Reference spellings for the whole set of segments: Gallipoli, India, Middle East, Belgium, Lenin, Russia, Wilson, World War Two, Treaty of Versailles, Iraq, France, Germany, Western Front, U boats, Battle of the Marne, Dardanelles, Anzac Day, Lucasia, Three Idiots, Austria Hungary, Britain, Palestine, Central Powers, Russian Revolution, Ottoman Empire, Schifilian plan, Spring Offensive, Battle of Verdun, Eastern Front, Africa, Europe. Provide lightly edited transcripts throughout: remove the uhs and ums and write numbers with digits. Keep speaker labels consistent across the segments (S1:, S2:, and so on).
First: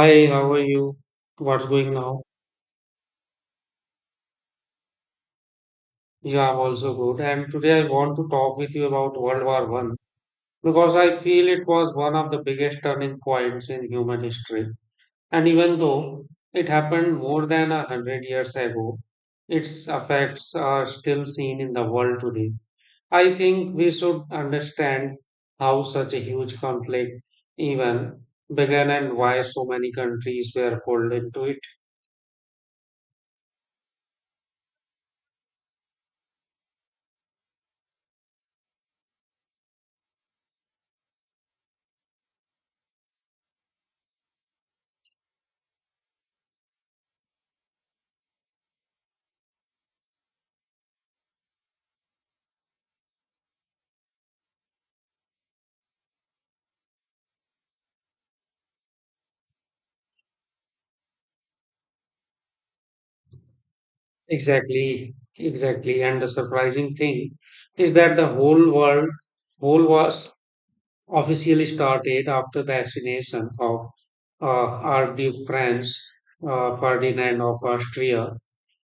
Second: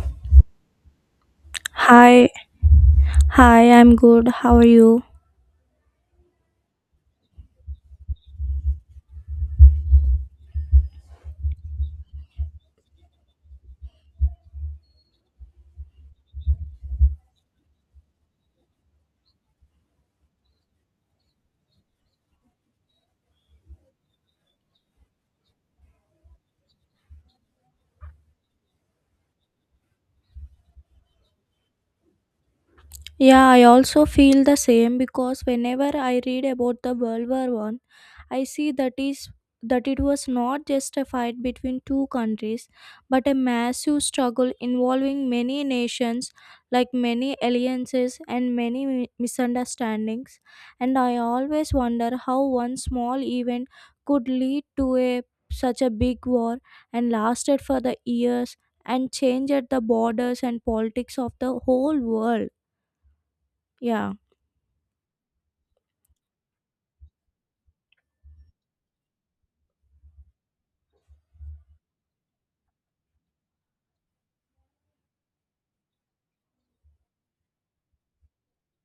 S1: Hi, how are you? What's going now?
S2: Hi, hi, I'm good. How are you?
S1: Yeah, I'm also good. And today I want to talk with you about World War I because I feel it was one of the biggest turning points in human history. And even though it happened more than 100 years ago, its effects are still seen in the world today. I think we should understand how such a huge conflict even began and why so many countries were pulled into it.
S2: Yeah, I also feel the same because whenever I read about the World War One, I see that is that it was not just a fight between two countries, but a massive struggle involving many nations, like many alliances and many misunderstandings. And I always wonder how one small event could lead to a such a big war and lasted for the years and changed the borders and politics of the whole world. Yeah.
S1: Exactly, exactly. And the surprising thing is that the whole world whole was officially started after the assassination of uh, Archduke Franz Ferdinand of Austria.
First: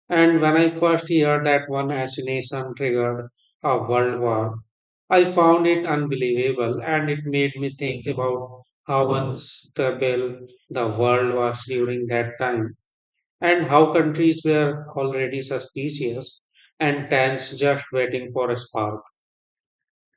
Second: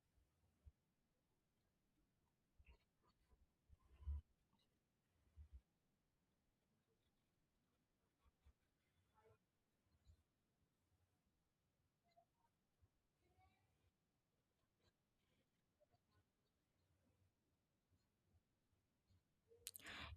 S1: And when I first heard that one assassination triggered a world war, I found it unbelievable, and it made me think about how unstable the world was during that time and how countries were already suspicious and tense, just waiting for a spark.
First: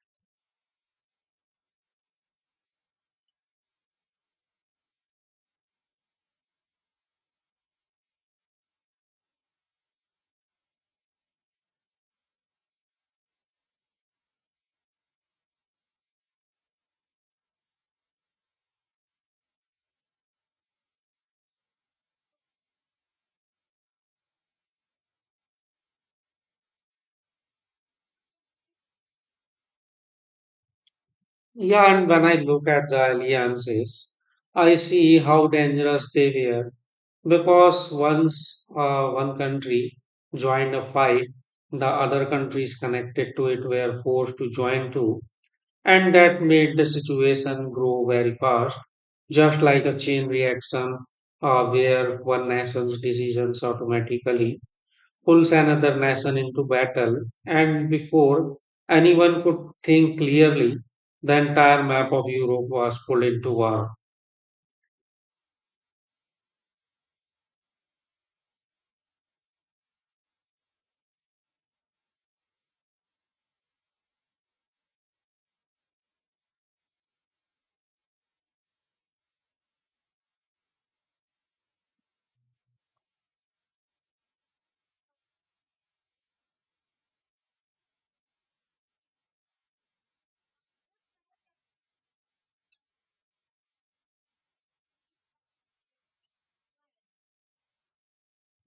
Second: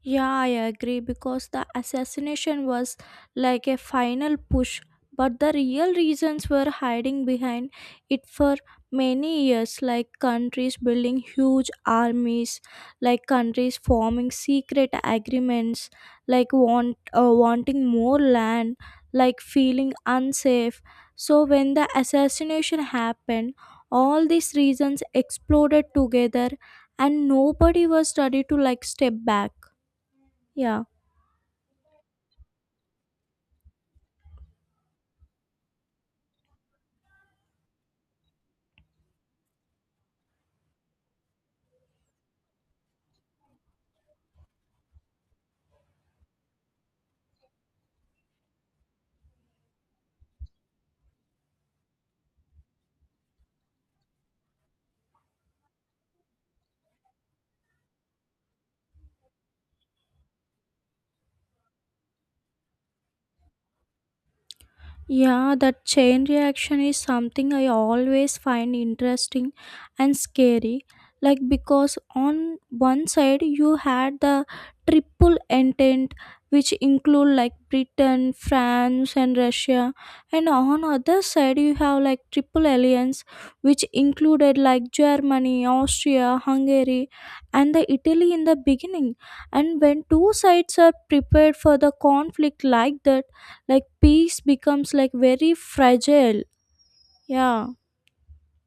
S2: Yeah, I agree because the assassination was like a final push, but the real reasons were hiding behind it for many years, like countries building huge armies, like countries forming secret agreements, like wanting more land, like feeling unsafe. So when the assassination happened, all these reasons exploded together and nobody was ready to like step back. Yeah,
S1: Yeah, and when I look at the alliances, I see how dangerous they were, because once one country joined a fight, the other countries connected to it were forced to join too, and that made the situation grow very fast, just like a chain reaction, where one nation's decisions automatically pulls another nation into battle, and before anyone could think clearly, the entire map of Europe was pulled into war.
S2: yeah, that chain reaction is something I always find interesting and scary. Like, because on one side you had the triple entente, which include like Britain, France, and Russia, and on other side you have like triple alliance, which included like Germany, Austria, Hungary, and the Italy in the beginning. And when two sides are prepared for the conflict like that, like peace becomes like very fragile. Yeah.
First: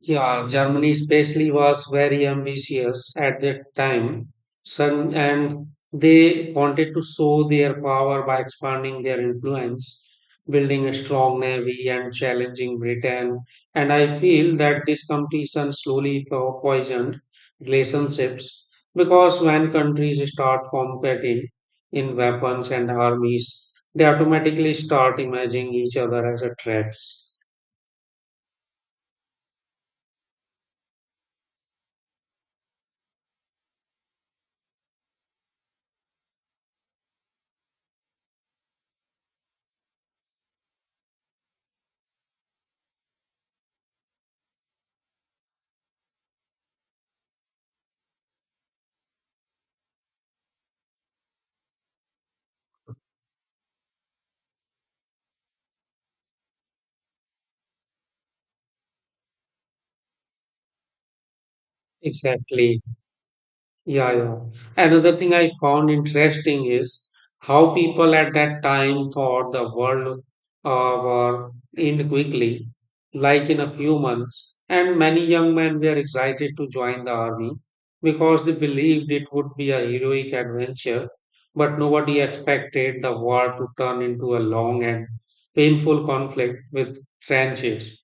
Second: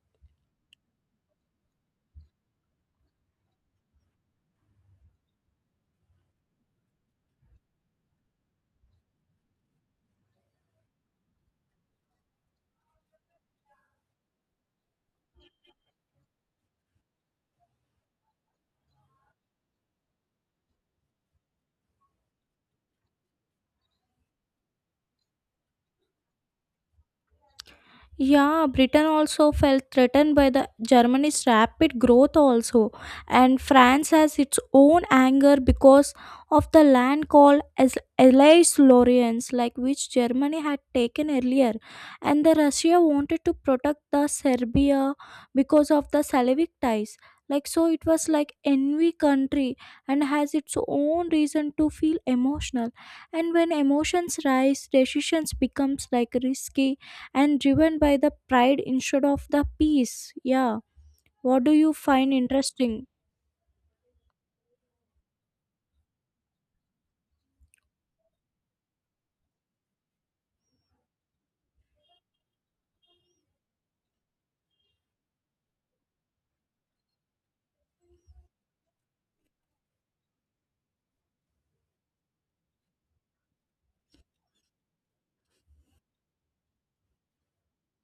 S1: Yeah, Germany especially was very ambitious at that time, son, and they wanted to show their power by expanding their influence, building a strong navy, and challenging Britain. And I feel that this competition slowly poisoned relationships, because when countries start competing in weapons and armies, they automatically start imagining each other as a threats.
S2: Yeah, Britain also felt threatened by the Germany's rapid growth also, and France has its own anger because of the land called as Allies Lorraines like which Germany had taken earlier, and the Russia wanted to protect the Serbia because of the Slavic ties, like so it was like envy country and has its own reason to feel emotional, and when emotions rise decisions becomes like risky and driven by the pride instead of the peace. Yeah. What do you find
S1: Exactly.
S2: interesting?
S1: Yeah, yeah. Another thing I found interesting is how people at that time thought the world war end quickly, like in a few months. And many young men were excited to join the army because they believed it would be a heroic adventure. But nobody expected the war to turn into a long and painful conflict with trenches,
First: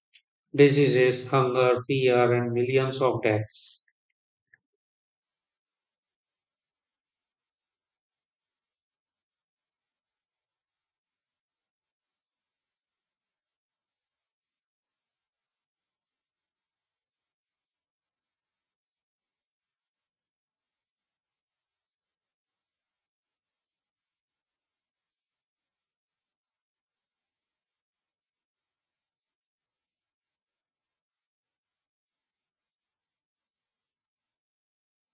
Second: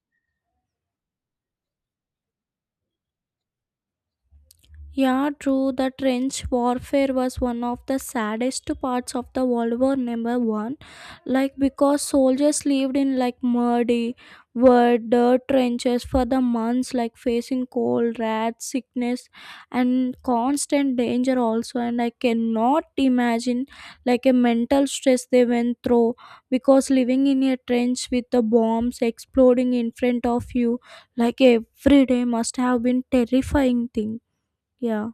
S1: diseases, hunger, fear, and millions of deaths.
S2: Yeah, true. The trench warfare was one of the saddest parts of the World War Number One, like because soldiers lived in like muddy, wet, dirt trenches for the months, like facing cold, rats, sickness, and constant danger also. And I cannot imagine like a mental stress they went through because living in a trench with the bombs exploding in front of you, like every day, must have been terrifying thing. Yeah.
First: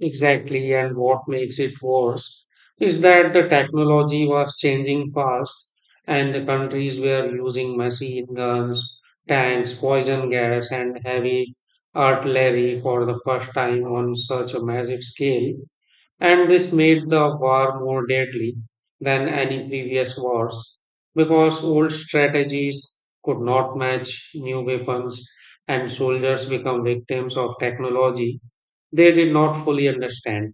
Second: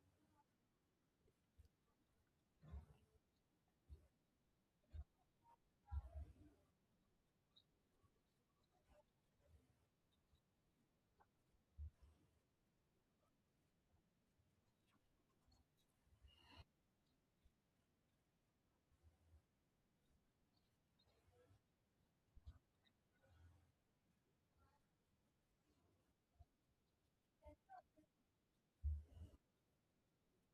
S1: Exactly, and what makes it worse is that the technology was changing fast, and the countries were using machine guns, tanks, poison gas, and heavy artillery for the first time on such a massive scale. And this made the war more deadly than any previous wars, because old strategies could not match new weapons, and soldiers become victims of technology they did not fully understand.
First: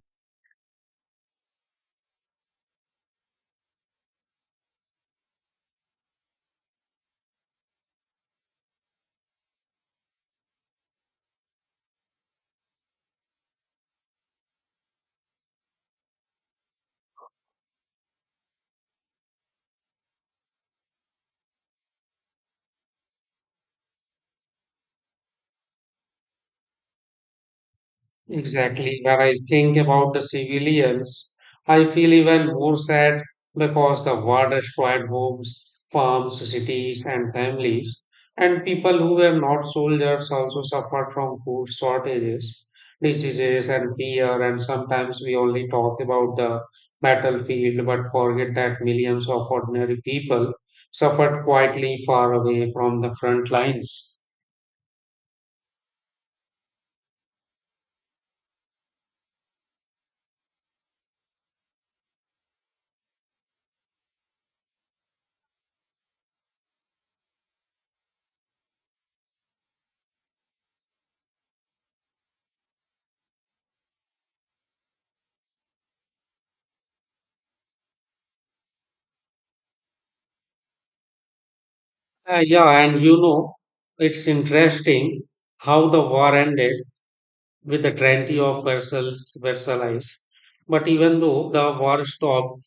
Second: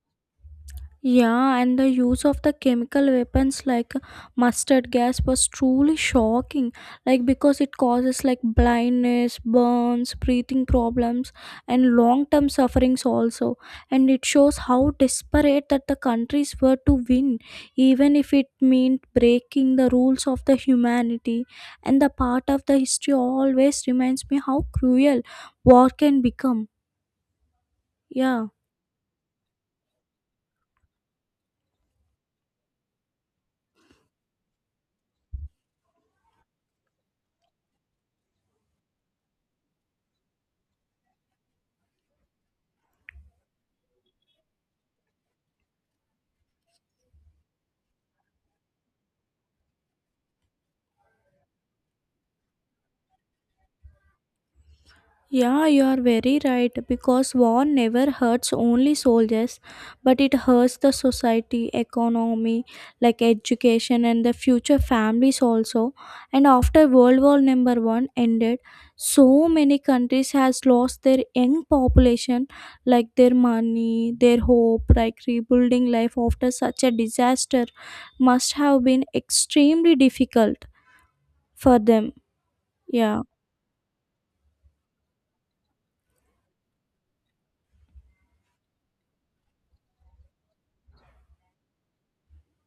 S2: Yeah, and the use of the chemical weapons like mustard gas was truly shocking. Like because it causes like blindness, burns, breathing problems, and long-term sufferings also. And it shows how desperate that the countries were to win, even if it meant breaking the rules of the humanity. And the part of the history always reminds me how cruel war can become. Yeah.
S1: Exactly. When I think about the civilians, I feel even more sad, because the war destroyed homes, farms, cities, and families. And people who were not soldiers also suffered from food shortages, diseases, and fear. And sometimes we only talk about the battlefield but forget that millions of ordinary people suffered quietly far away from the front lines.
S2: Yeah, you are very right because war never hurts only soldiers, but it hurts the society, economy, like education and the future families also. And after World War number 1 ended, so many countries has lost their young population, like their money, their hope, like rebuilding life after such a disaster must have been extremely difficult for them.
S1: Yeah, and
S2: Yeah.
S1: it's interesting how the war ended with the Treaty of Versailles, Versailles. But even though the war stopped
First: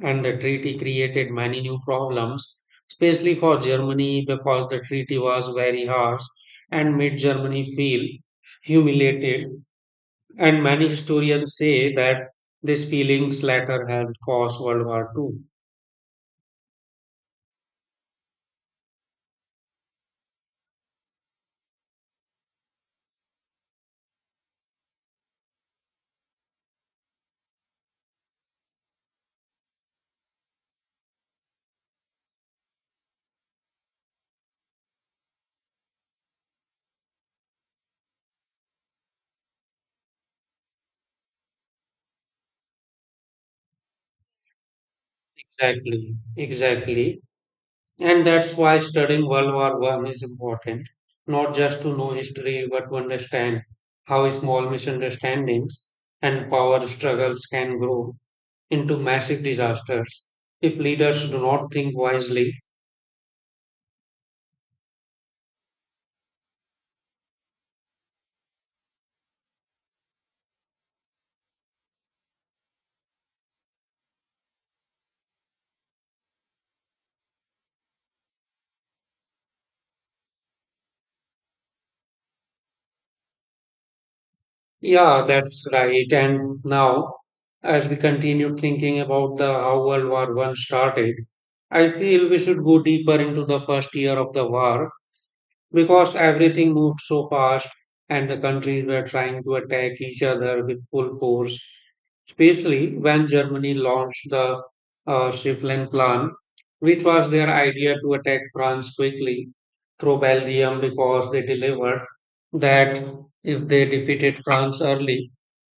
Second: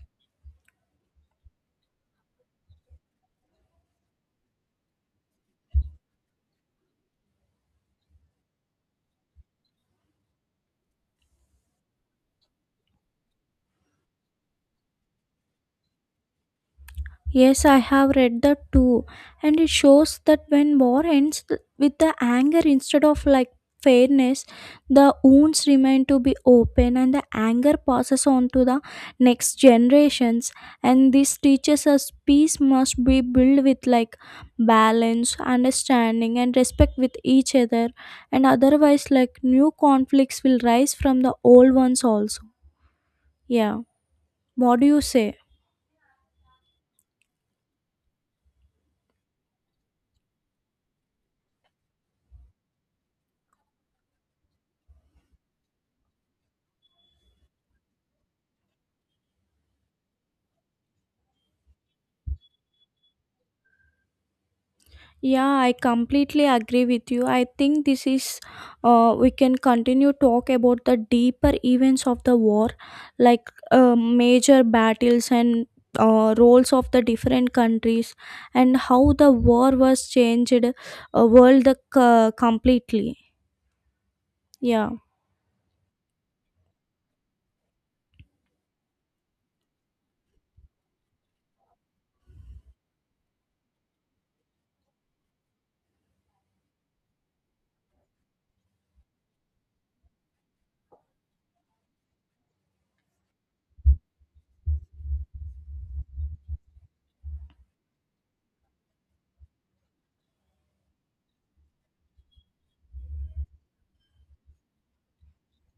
S1: and the treaty created many new problems, especially for Germany, because the treaty was very harsh and made Germany feel humiliated. And many historians say that these feelings later helped cause World War II.
S2: Yes, I have read that too, and it shows that when war ends with the anger instead of like fairness, the wounds remain to be open and the anger passes on to the next generations. And this teaches us peace must be built with like balance, understanding, and respect with each other, and otherwise, like new conflicts will rise from the old ones also. Yeah, what do you say?
S1: Exactly, exactly. And that's why studying World War I is important, not just to know history, but to understand how small misunderstandings and power struggles can grow into massive disasters if leaders do not think wisely.
S2: Yeah, I completely agree with you. I think this is, we can continue talk about the deeper events of the war, like major battles and roles of the different countries, and how the war was changed, world completely. Yeah.
S1: Yeah, that's right. And now, as we continue thinking about the how World War I started, I feel we should go deeper into the first year of the war, because everything moved so fast and the countries were trying to attack each other with full force, especially when Germany launched the Schifflin Plan, which was their idea to attack France quickly through Belgium, because they delivered that if they defeated France early,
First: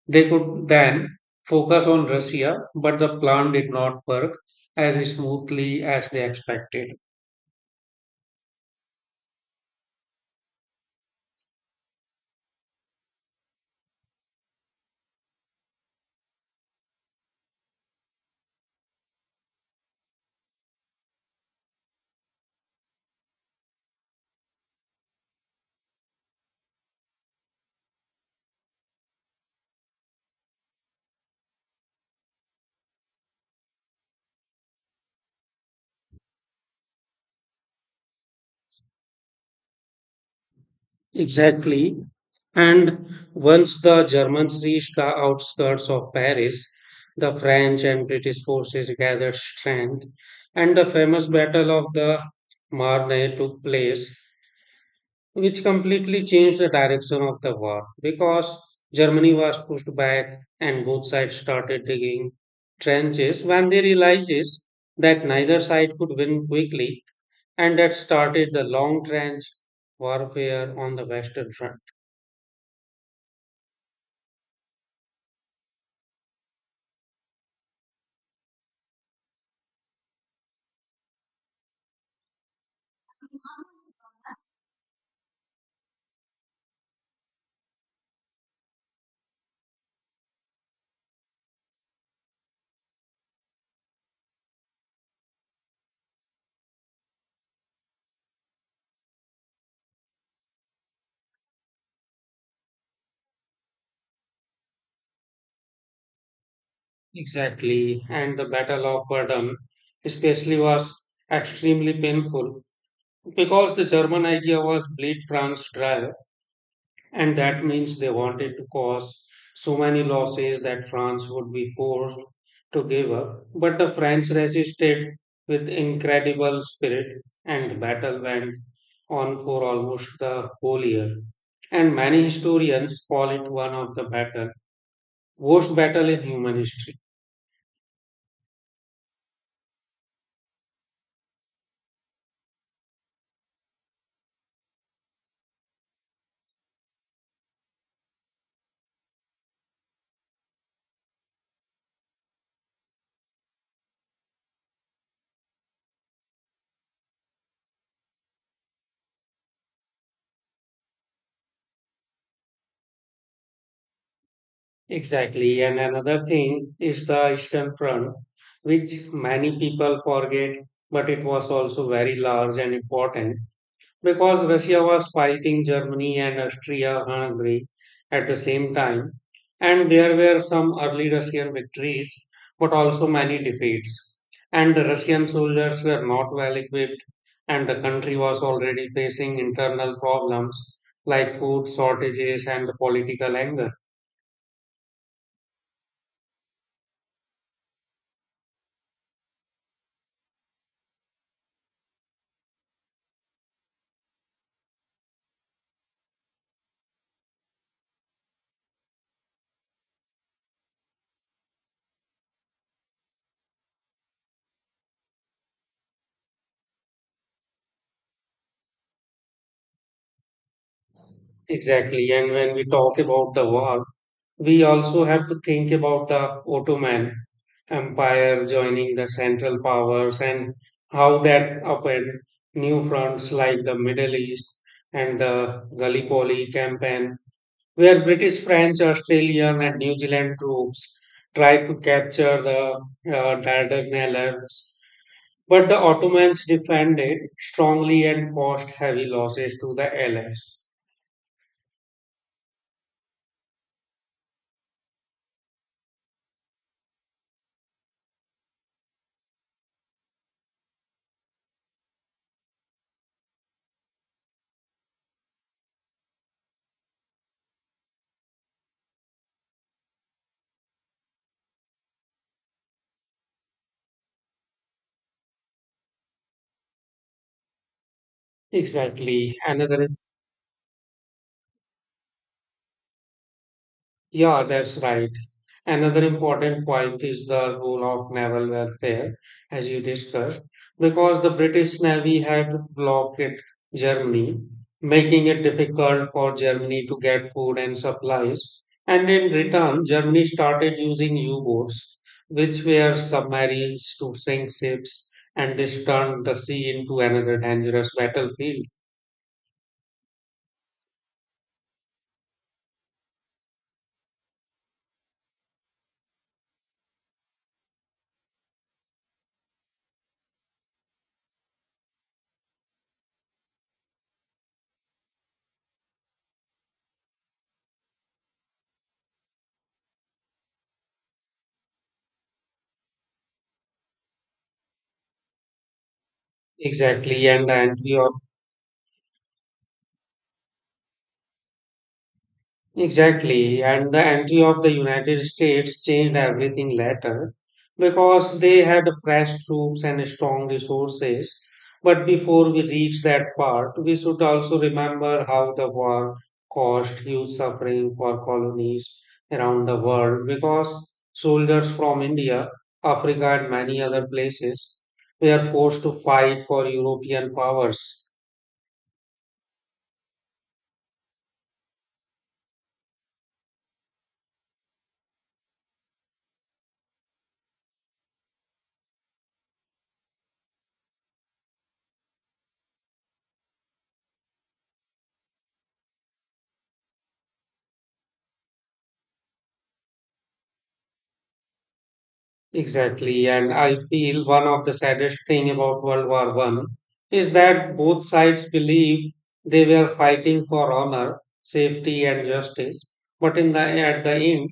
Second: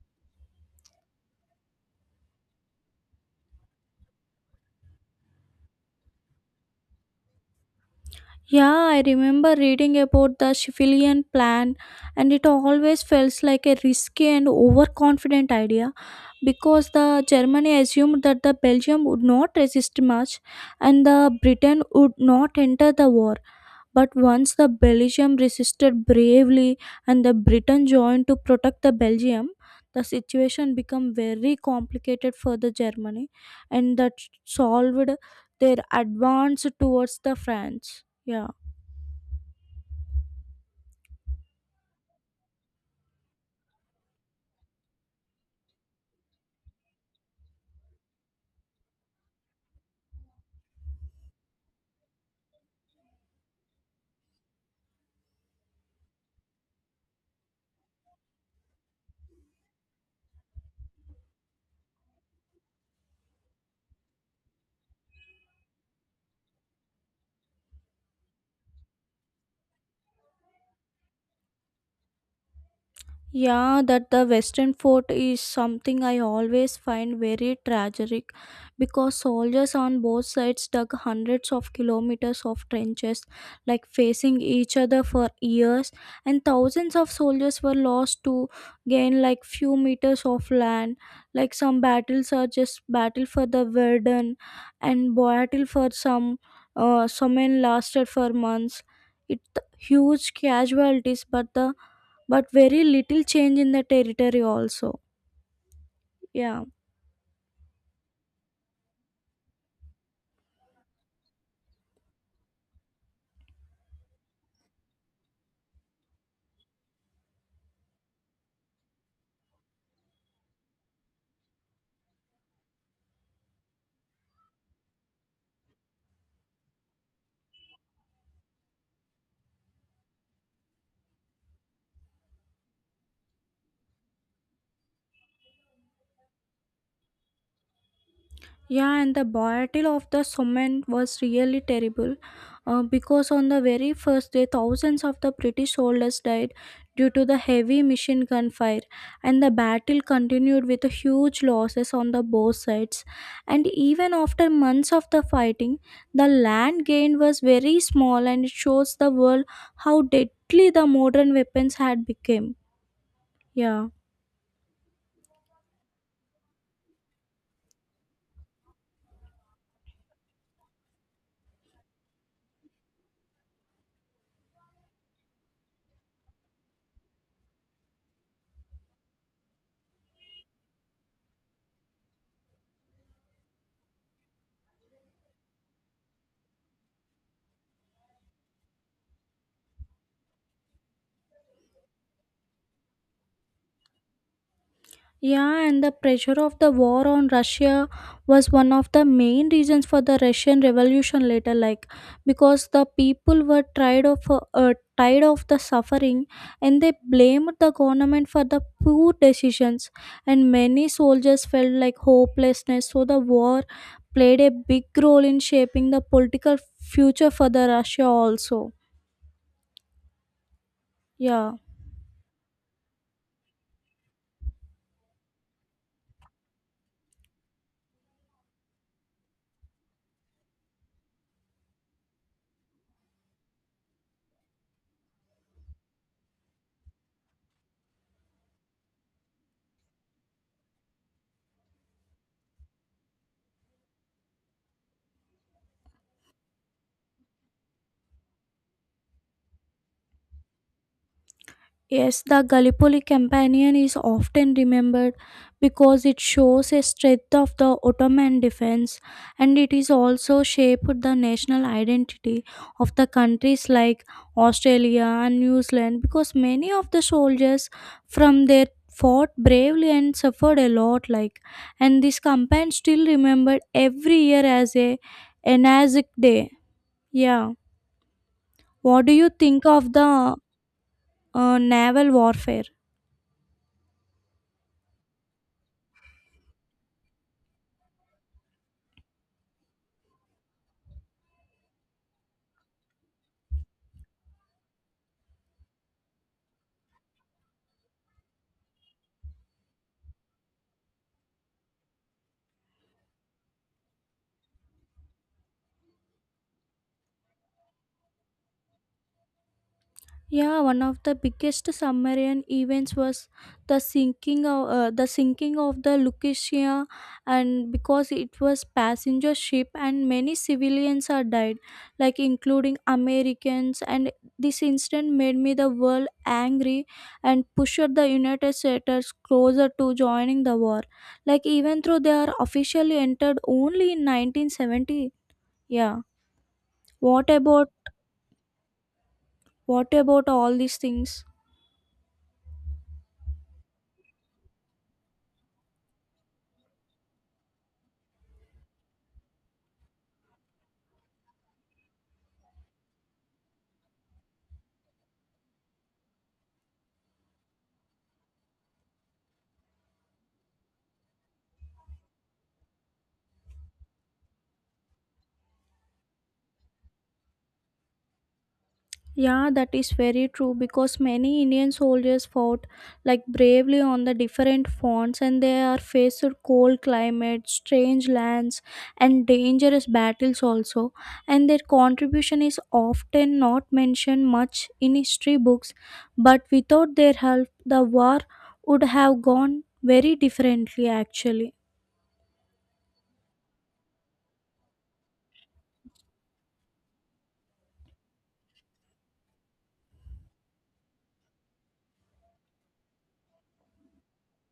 S1: they could then focus on Russia, but the plan did not work as smoothly as they expected.
S2: Yeah, I remember reading about the Schifilian plan, and it always felt like a risky and overconfident idea because the Germany assumed that the Belgium would not resist much and the Britain would not enter the war. But once the Belgium resisted bravely and the Britain joined to protect the Belgium, the situation became very complicated for the Germany, and that solved their advance towards the France. Yeah.
S1: Exactly. And once the Germans reached the outskirts of Paris, the French and British forces gathered strength, and the famous Battle of the Marne took place, which completely changed the direction of the war, because Germany was pushed back and both sides started digging trenches when they realizes that neither side could win quickly, and that started the long trench warfare on the western front.
S2: Yeah, that the Western Fort is something I always find very tragic because soldiers on both sides dug hundreds of kilometers of trenches, like facing each other for years, and thousands of soldiers were lost to gain like few meters of land. Like some battles are just battle for the Verdun, and battle for some men lasted for months. It huge casualties, but the but very little change in the territory also. Yeah.
S1: Exactly, and the Battle of Verdun especially was extremely painful, because the German idea was bleed France dry, and that means they wanted to cause so many losses that France would be forced to give up. But the French resisted with incredible spirit, and battle went on for almost the whole year. And many historians call it one of the worst battle in human history.
S2: Yeah, and the battle of the Somme was really terrible because on the very first day, thousands of the British soldiers died due to the heavy machine gun fire, and the battle continued with huge losses on the both sides. And even after months of the fighting, the land gained was very small, and it shows the world how deadly the modern weapons had become. Yeah.
S1: Exactly. And another thing is the Eastern Front, which many people forget, but it was also very large and important, because Russia was fighting Germany and Austria Hungary at the same time. And there were some early Russian victories, but also many defeats. And the Russian soldiers were not well equipped, and the country was already facing internal problems like food shortages and political anger.
S2: Yeah, and the pressure of the war on Russia was one of the main reasons for the Russian Revolution later, like because the people were tired of the suffering, and they blamed the government for the poor decisions, and many soldiers felt like hopelessness. So the war played a big role in shaping the political future for the Russia also. Yeah.
S1: Exactly. And when we talk about the war, we also have to think about the Ottoman Empire joining the Central Powers and how that opened new fronts like the Middle East and the Gallipoli campaign, where British, French, Australian, and New Zealand troops tried to capture the Dardanelles. But the Ottomans defended strongly and caused heavy losses to the Allies.
S2: Yes, the Gallipoli campaign is often remembered because it shows a strength of the Ottoman defense and it is also shaped the national identity of the countries like Australia and New Zealand because many of the soldiers from there fought bravely and suffered a lot, like and this campaign still remembered every year as a Anzac Day. Yeah. What do you
S1: Exactly.
S2: think
S1: Another
S2: of the naval warfare?
S1: Yeah, that's right. Another important point is the role of naval warfare, as you discussed, because the British Navy had blocked Germany, making it difficult for Germany to get food and supplies. And in return, Germany started using U boats, which were submarines to sink ships, and this turned the sea into another dangerous battlefield.
S2: Yeah, one of the biggest submarine events was the sinking of the Lucasia, and because it was passenger ship, and many civilians are died, like including Americans. And this incident made me the world angry, and pushed the United States closer to joining the war. Like even though they are officially entered only in 1970. Yeah.
S1: Exactly,
S2: What
S1: and the
S2: about
S1: anti
S2: what about all these things?
S1: Exactly, and the entry of the United States changed everything later, because they had fresh troops and strong resources. But before we reach that part, we should also remember how the war caused huge suffering for colonies around the world, because soldiers from India, Africa, and many other places were forced to fight for European powers.
S2: Yeah, that is very true because many Indian soldiers fought like bravely on the different fronts and they are faced with cold climate, strange lands and dangerous battles also and their contribution is often not mentioned much in history books but without their help the war would have gone very differently actually.
S1: Exactly, and I feel one of the saddest thing about World War I is that both sides believe they were fighting for honor, safety, and justice. But in the at the end,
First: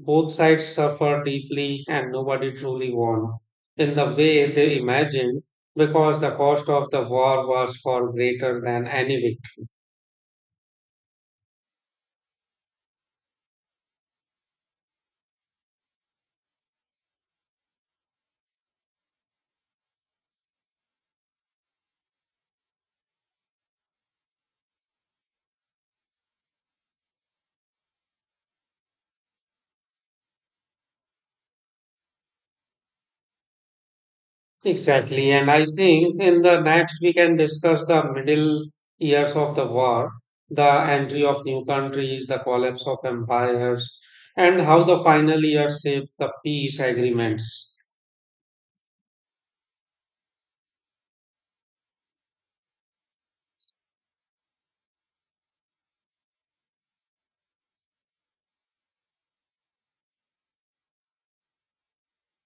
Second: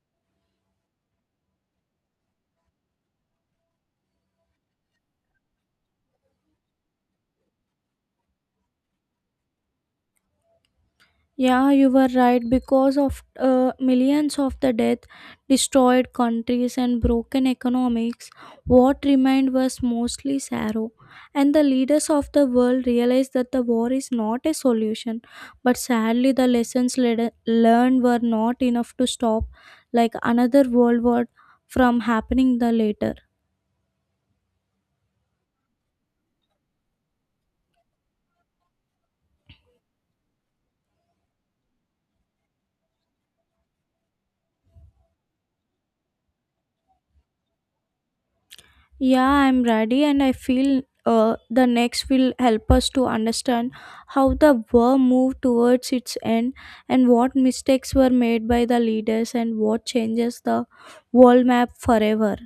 S1: both sides suffered deeply, and nobody truly won in the way they imagined, because the cost of the war was far greater than any victory.
S2: Yeah, you were right. Because of millions of the death, destroyed countries, and broken economics, what remained was mostly sorrow. And the leaders of the world realized that the war is not a solution. But sadly, the lessons learned were not enough to stop, like another world war, from happening the later.
S1: Exactly. And I think in the next we can discuss the middle years of the war, the entry of new countries, the collapse of empires, and how the final years shaped the peace agreements.
S2: Yeah, I'm ready, and I feel the next will help us to understand how the war moved towards its end and what mistakes were made by the leaders and what changes the world map forever.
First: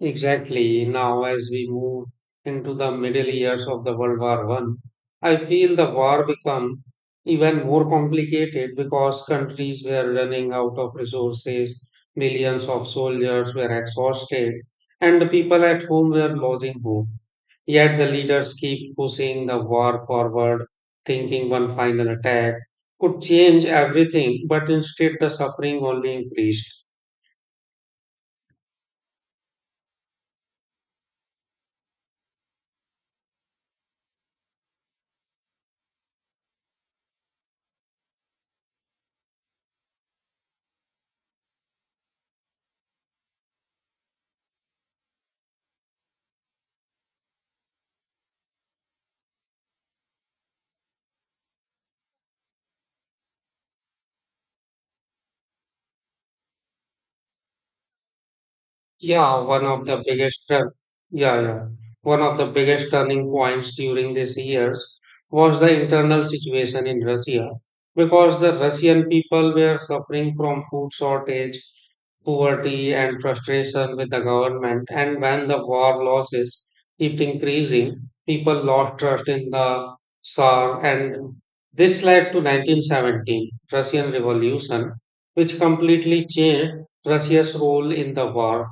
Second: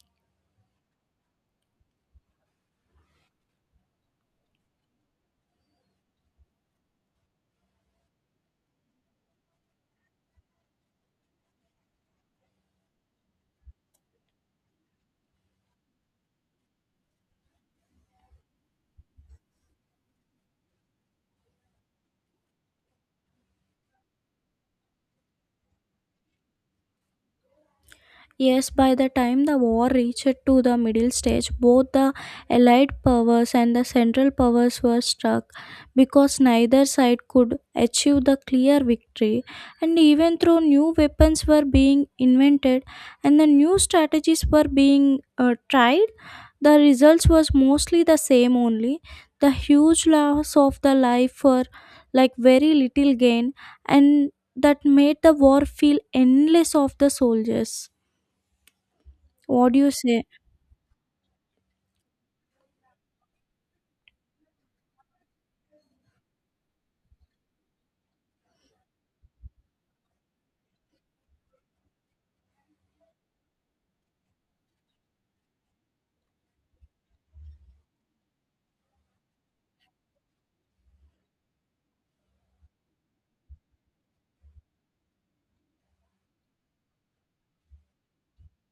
S1: Exactly. Now, as we move into the middle years of the World War I, I feel the war become even more complicated, because countries were running out of resources, millions of soldiers were exhausted, and the people at home were losing hope. Yet the leaders keep pushing the war forward, thinking one final attack could change everything, but instead the suffering only increased.
S2: Yes, by the time the war reached to the middle stage, both the Allied powers and the Central powers were struck because neither side could achieve the clear victory. And even though new weapons were being invented and the new strategies were being tried, the results was mostly the same only. The huge loss of the life for like very little gain, and that made the war feel endless of the soldiers.
S1: Yeah, one
S2: What do
S1: of
S2: you
S1: the
S2: say?
S1: biggest, turn- yeah, yeah, one of the biggest turning points during these years was the internal situation in Russia, because the Russian people were suffering from food shortage, poverty, and frustration with the government. And when the war losses kept increasing, people lost trust in the Tsar, and this led to 1917 Russian Revolution, which completely changed Russia's role in the war.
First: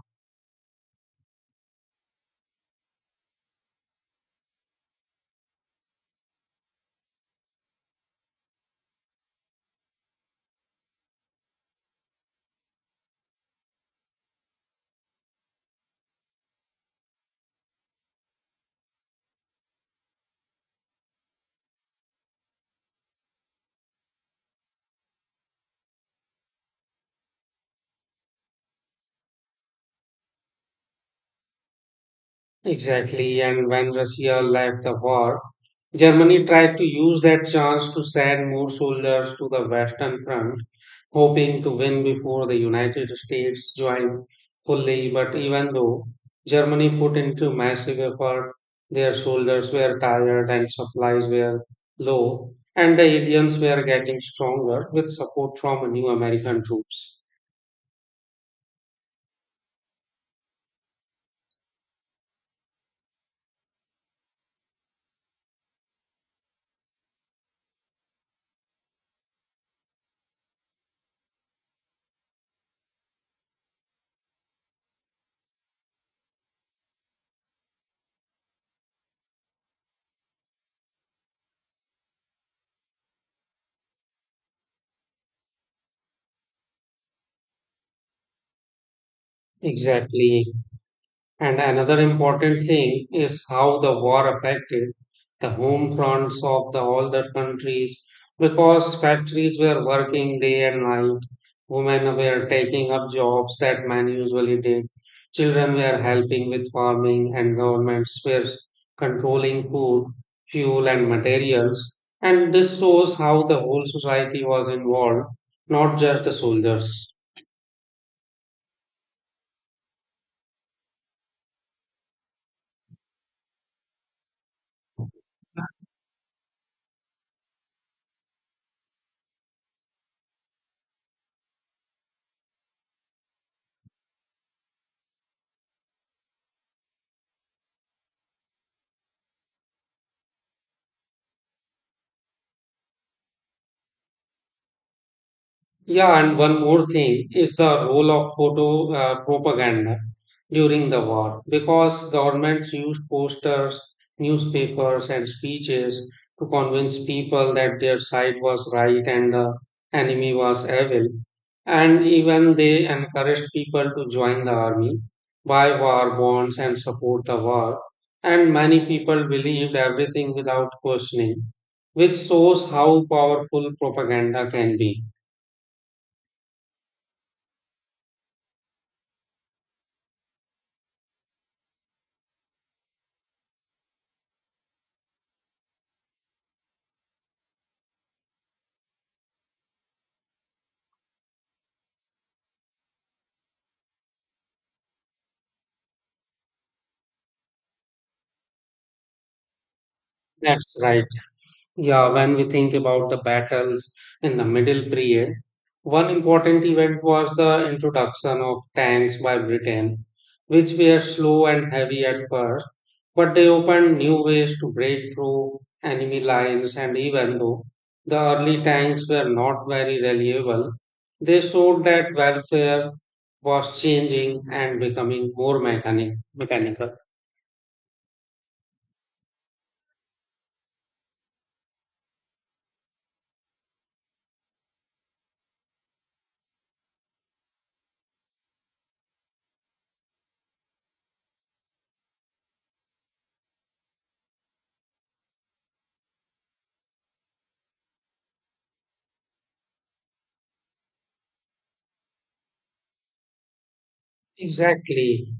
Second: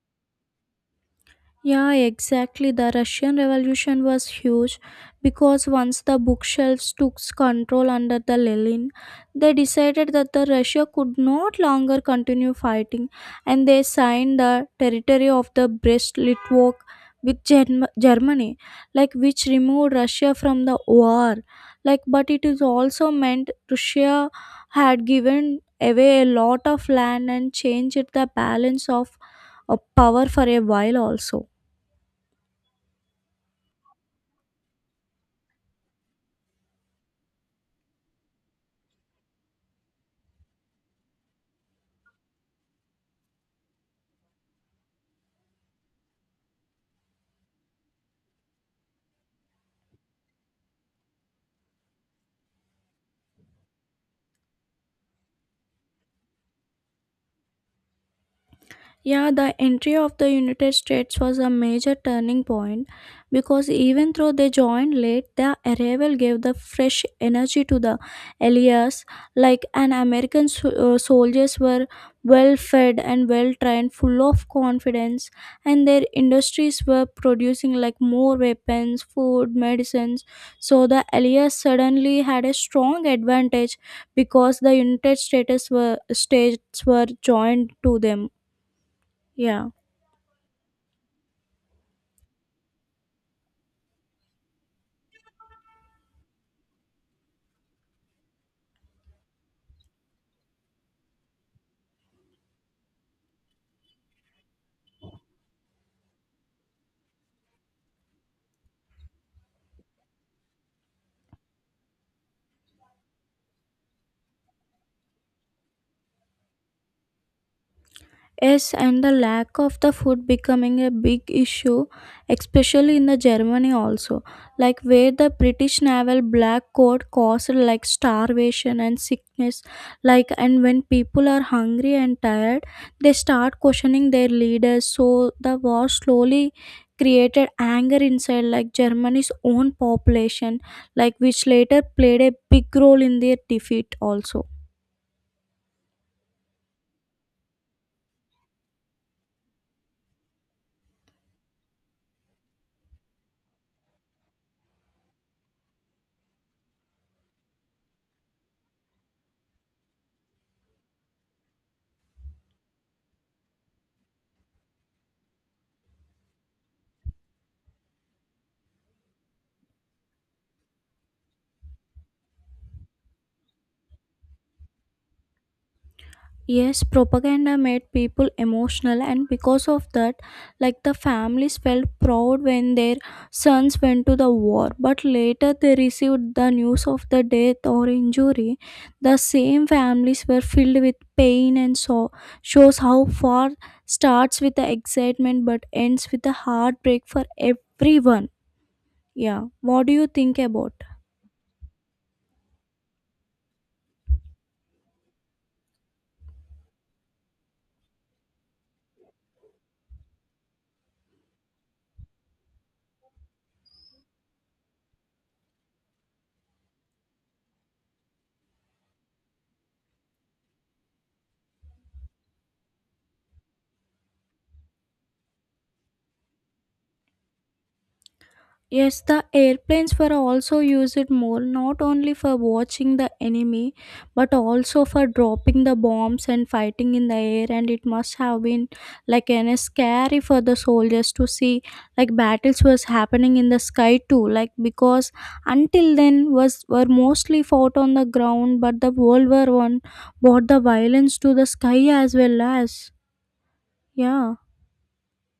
S2: Yeah, exactly. The Russian Revolution was huge because once the bookshelves took control under the Lenin, they decided that the Russia could not longer continue fighting, and they signed the territory of the Brest-Litovsk with Germany, like which removed Russia from the war. Like, but it is also meant Russia had given away a lot of land and changed the balance of a power for a while also.
S1: Exactly, and when Russia left the war, Germany tried to use that chance to send more soldiers to the Western Front, hoping to win before the United States joined fully. But even though Germany put into massive effort, their soldiers were tired and supplies were low, and the aliens were getting stronger with support from new American troops.
S2: Yeah, the entry of the United States was a major turning point because even though they joined late, their arrival gave the fresh energy to the allies. Like an soldiers were well fed and well trained, full of confidence, and their industries were producing like more weapons, food, medicines. So the allies suddenly had a strong advantage because the United States were joined to them. Yeah.
S1: Exactly. And another important thing is how the war affected the home fronts of the older countries, because factories were working day and night, women were taking up jobs that men usually did, children were helping with farming, and governments were controlling food, fuel, and materials. And this shows how the whole society was involved, not just the soldiers.
S2: Yes, and the lack of the food becoming a big issue, especially in the Germany also, like where the British naval black coat caused like starvation and sickness, like and when people are hungry and tired, they start questioning their leaders. So the war slowly created anger inside like Germany's own population, like which later played a big role in their defeat also.
S1: Yeah, and one more thing is the role of photo propaganda during the war, because governments used posters, newspapers, and speeches to convince people that their side was right and the enemy was evil. And even they encouraged people to join the army, buy war bonds, and support the war. And many people believed everything without questioning, which shows how powerful propaganda can be.
S2: Yes, propaganda made people emotional, and because of that, like the families felt proud when their sons went to the war. But later, they received the news of the death or injury. The same families were filled with pain and so shows how far starts with the excitement but ends with the heartbreak for everyone. Yeah, what do you think about?
S1: That's right. Yeah, when we think about the battles in the Middle Period, one important event was the introduction of tanks by Britain, which were slow and heavy at first, but they opened new ways to break through enemy lines. And even though the early tanks were not very reliable, they showed that warfare was changing and becoming more mechanical.
S2: Yes, the airplanes were also used more, not only for watching the enemy, but also for dropping the bombs and fighting in the air. And it must have been like an scary for the soldiers to see like battles was happening in the sky too. Like because until then was were mostly fought on the ground, but the World War One brought the violence to the sky as well as yeah.
S1: Exactly.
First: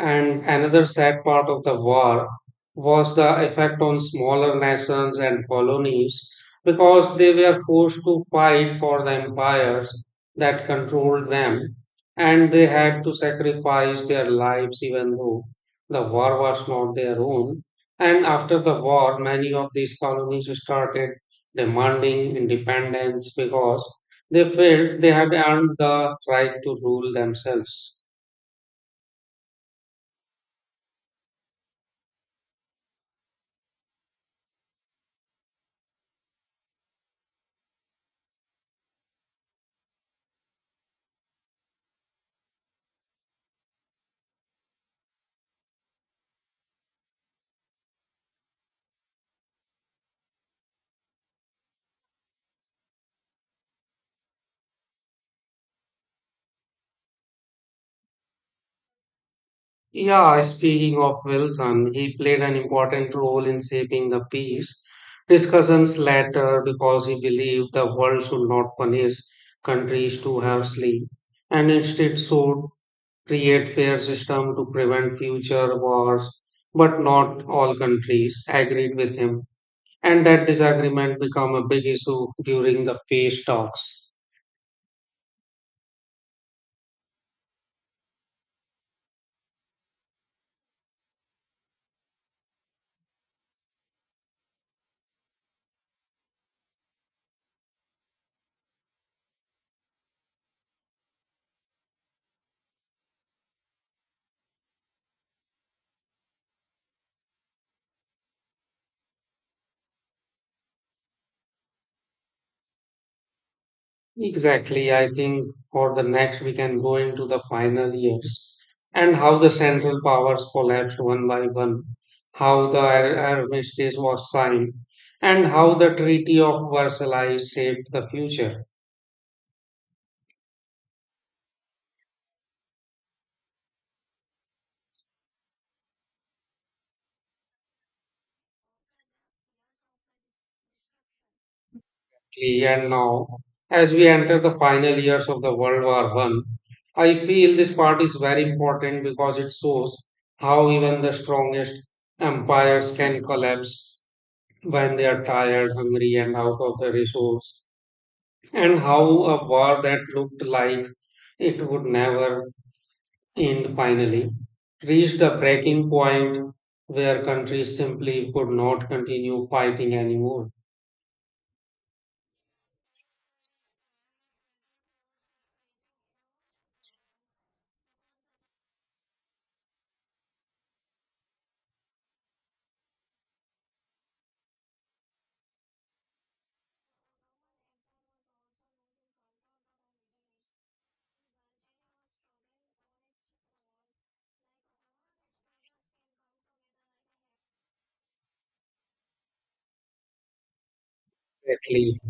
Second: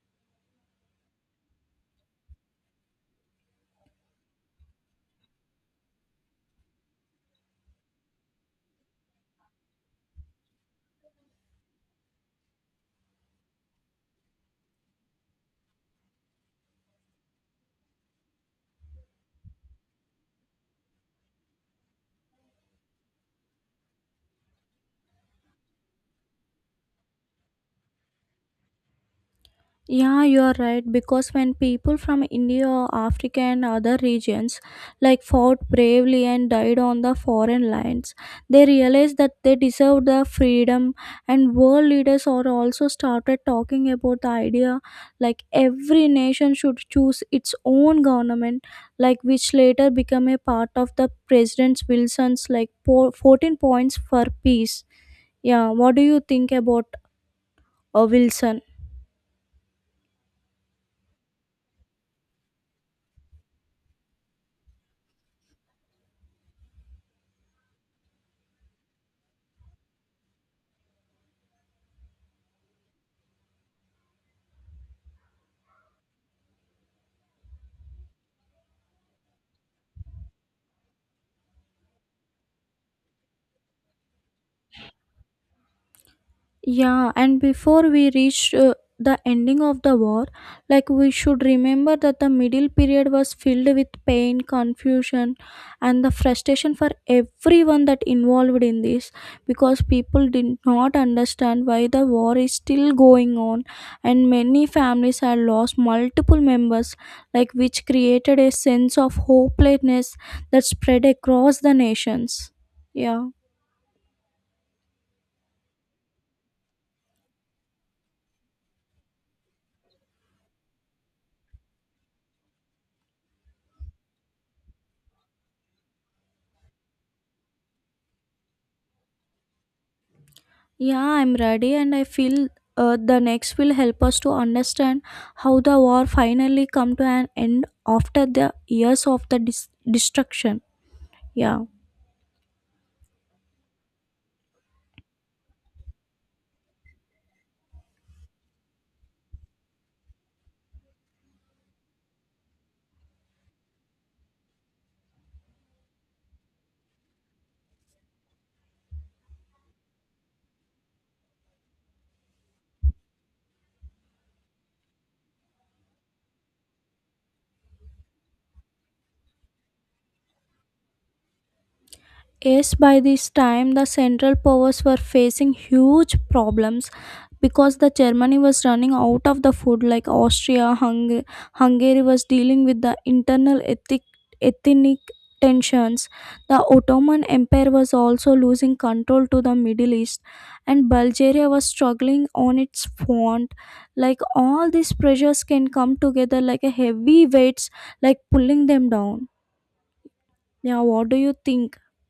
S1: And another sad part of the war was the effect on smaller nations and colonies, because they were forced to fight for the empires that controlled them, and they had to sacrifice their lives even though the war was not their own. And after the war, many of these colonies started demanding independence, because they felt they had earned the right to rule themselves.
S2: Yeah, you are right. Because when people from India, or Africa, and other regions like fought bravely and died on the foreign lines, they realized that they deserved the freedom. And world leaders are also started talking about the idea like every nation should choose its own government, like which later became a part of the President Wilson's 14 points for peace. Yeah, what do you think about Wilson?
S1: Yeah, speaking of Wilson, he played an important role in shaping the peace discussions later, because he believed the world should not punish countries too harshly and instead should create fair system to prevent future wars. But not all countries agreed with him, and that disagreement became a big issue during the peace talks.
S2: Yeah, and before we reach the ending of the war, like we should remember that the middle period was filled with pain, confusion, and the frustration for everyone that involved in this because people did not understand why the war is still going on, and many families had lost multiple members, like which created a sense of hopelessness that spread across the nations. Yeah.
S1: Exactly. I think for the next we can go into the final years and how the Central Powers collapsed one by one, how the armistice was signed, and how the Treaty of Versailles shaped the future.
S2: Yeah, I'm ready, and I feel the next will help us to understand how the war finally come to an end after the years of the destruction. Yeah.
S1: And now, as we enter the final years of the World War I, I feel this part is very important, because it shows how even the strongest empires can collapse when they are tired, hungry, and out of the resource, and how a war that looked like it would never end finally reached a breaking point where countries simply could not continue fighting anymore.
S2: Yes, by this time, the Central Powers were facing huge problems because the Germany was running out of the food, like Austria, Hungary was dealing with the internal ethnic tensions. The Ottoman Empire was also losing control to the Middle East, and Bulgaria was struggling on its front. Like all these pressures can come together like a heavy weights, like pulling them down. Yeah, what do you think?
S1: Exactly.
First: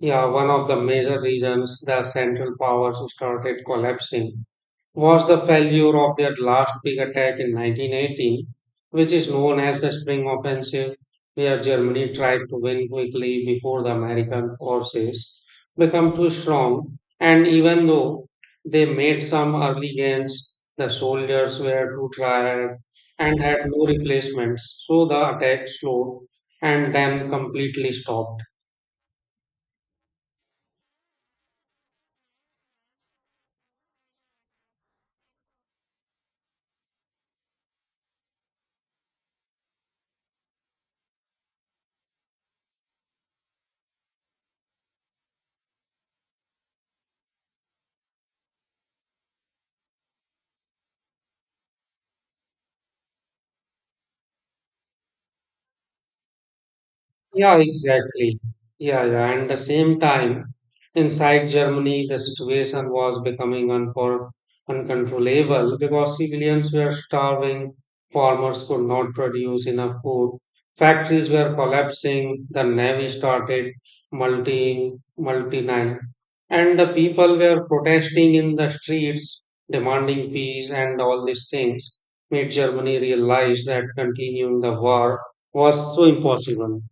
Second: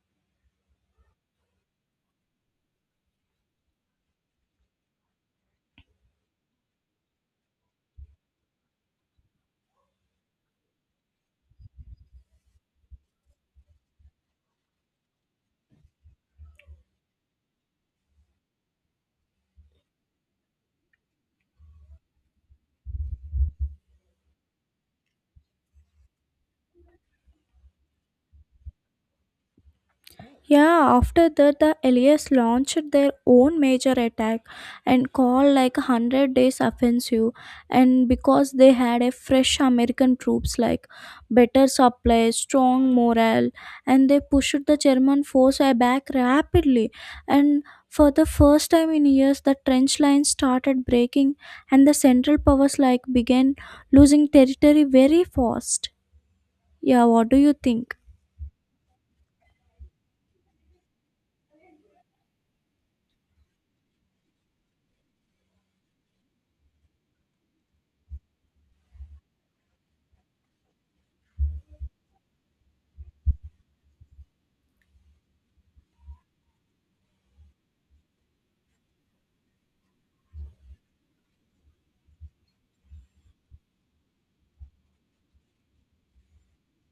S1: Yeah, one of the major reasons the central powers started collapsing was the failure of their last big attack in 1918, which is known as the Spring Offensive, where Germany tried to win quickly before the American forces became too strong. And even though they made some early gains, the soldiers were too tired and had no replacements, so the attack slowed and then completely stopped.
S2: Yeah, after that, the Allies launched their own major attack and called like 100 days offensive. And because they had a fresh American troops like better supply, strong morale, and they pushed the German force back rapidly. And for the first time in years, the trench lines started breaking and the central powers like began losing territory very fast. Yeah, what do you
S1: Yeah,
S2: think?
S1: exactly. Yeah, yeah. And the same time, inside Germany, the situation was becoming unfor uncontrollable, because civilians were starving, farmers could not produce enough food, factories were collapsing, the navy started multi multinational, and the people were protesting in the streets, demanding peace, and all these things made Germany realize that continuing the war was so impossible.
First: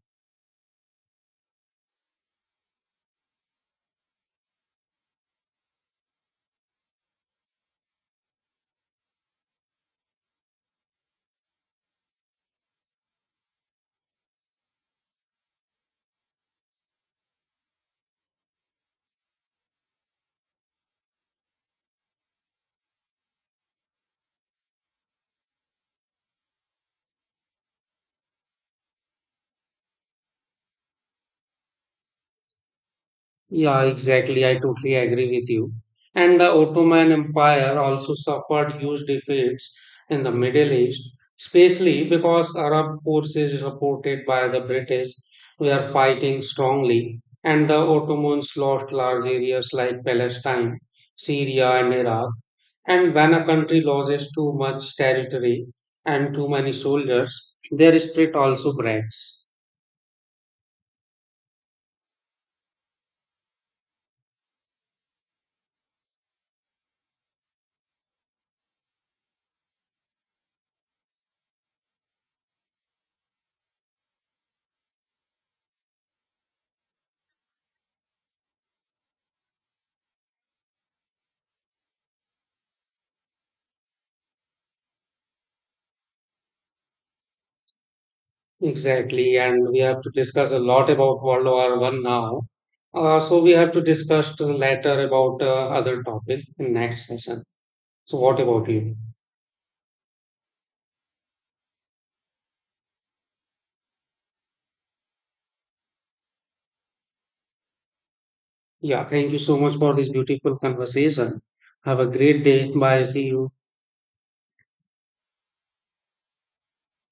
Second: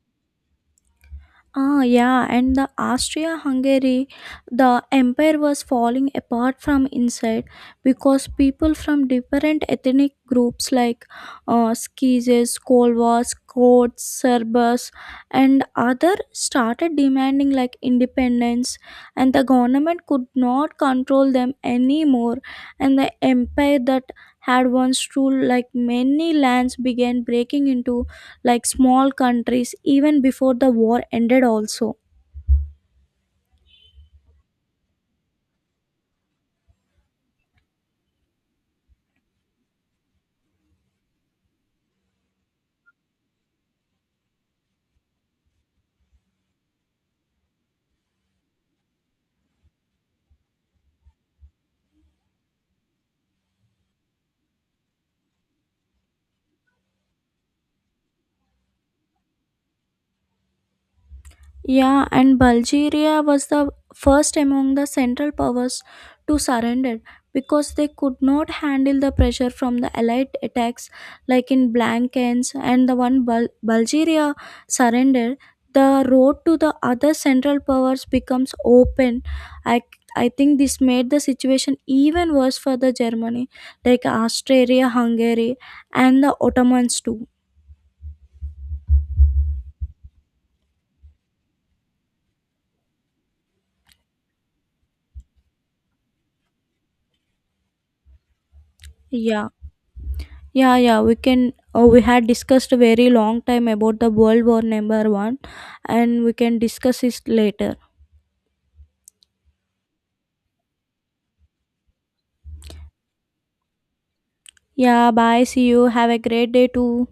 S2: Ah, yeah, and the Austria-Hungary, the empire was falling apart from inside because people from different ethnic groups like Scythes, Slovaks, Croats, Serbs, and other started demanding like independence, and the government could not control them anymore, and the empire that had once ruled like many lands began breaking into like small countries even before the war ended also.
S1: Yeah, exactly. I totally agree with you. And the Ottoman Empire also suffered huge defeats in the Middle East, especially because Arab forces supported by the British were fighting strongly, and the Ottomans lost large areas like Palestine, Syria, and Iraq. And when a country loses too much territory and too many soldiers, their spirit also breaks.
S2: Yeah, and Bulgaria was the first among the central powers to surrender because they could not handle the pressure from the allied attacks like in blankens. And the one bulgaria surrendered, the road to the other central powers becomes open. I i think this made the situation even worse for the Germany, like Austria Hungary and the Ottomans too.
S1: Exactly, and we have to discuss a lot about World War I now. So we have to discuss later about other topic in next session. So what about you?
S2: Yeah, yeah, yeah. We can. We had discussed a very long time about the World War Number One, and we can discuss it later.
S1: Yeah, thank you so much for this beautiful conversation. Have a great day. Bye. See you.
S2: Yeah, bye. See you. Have a great day too.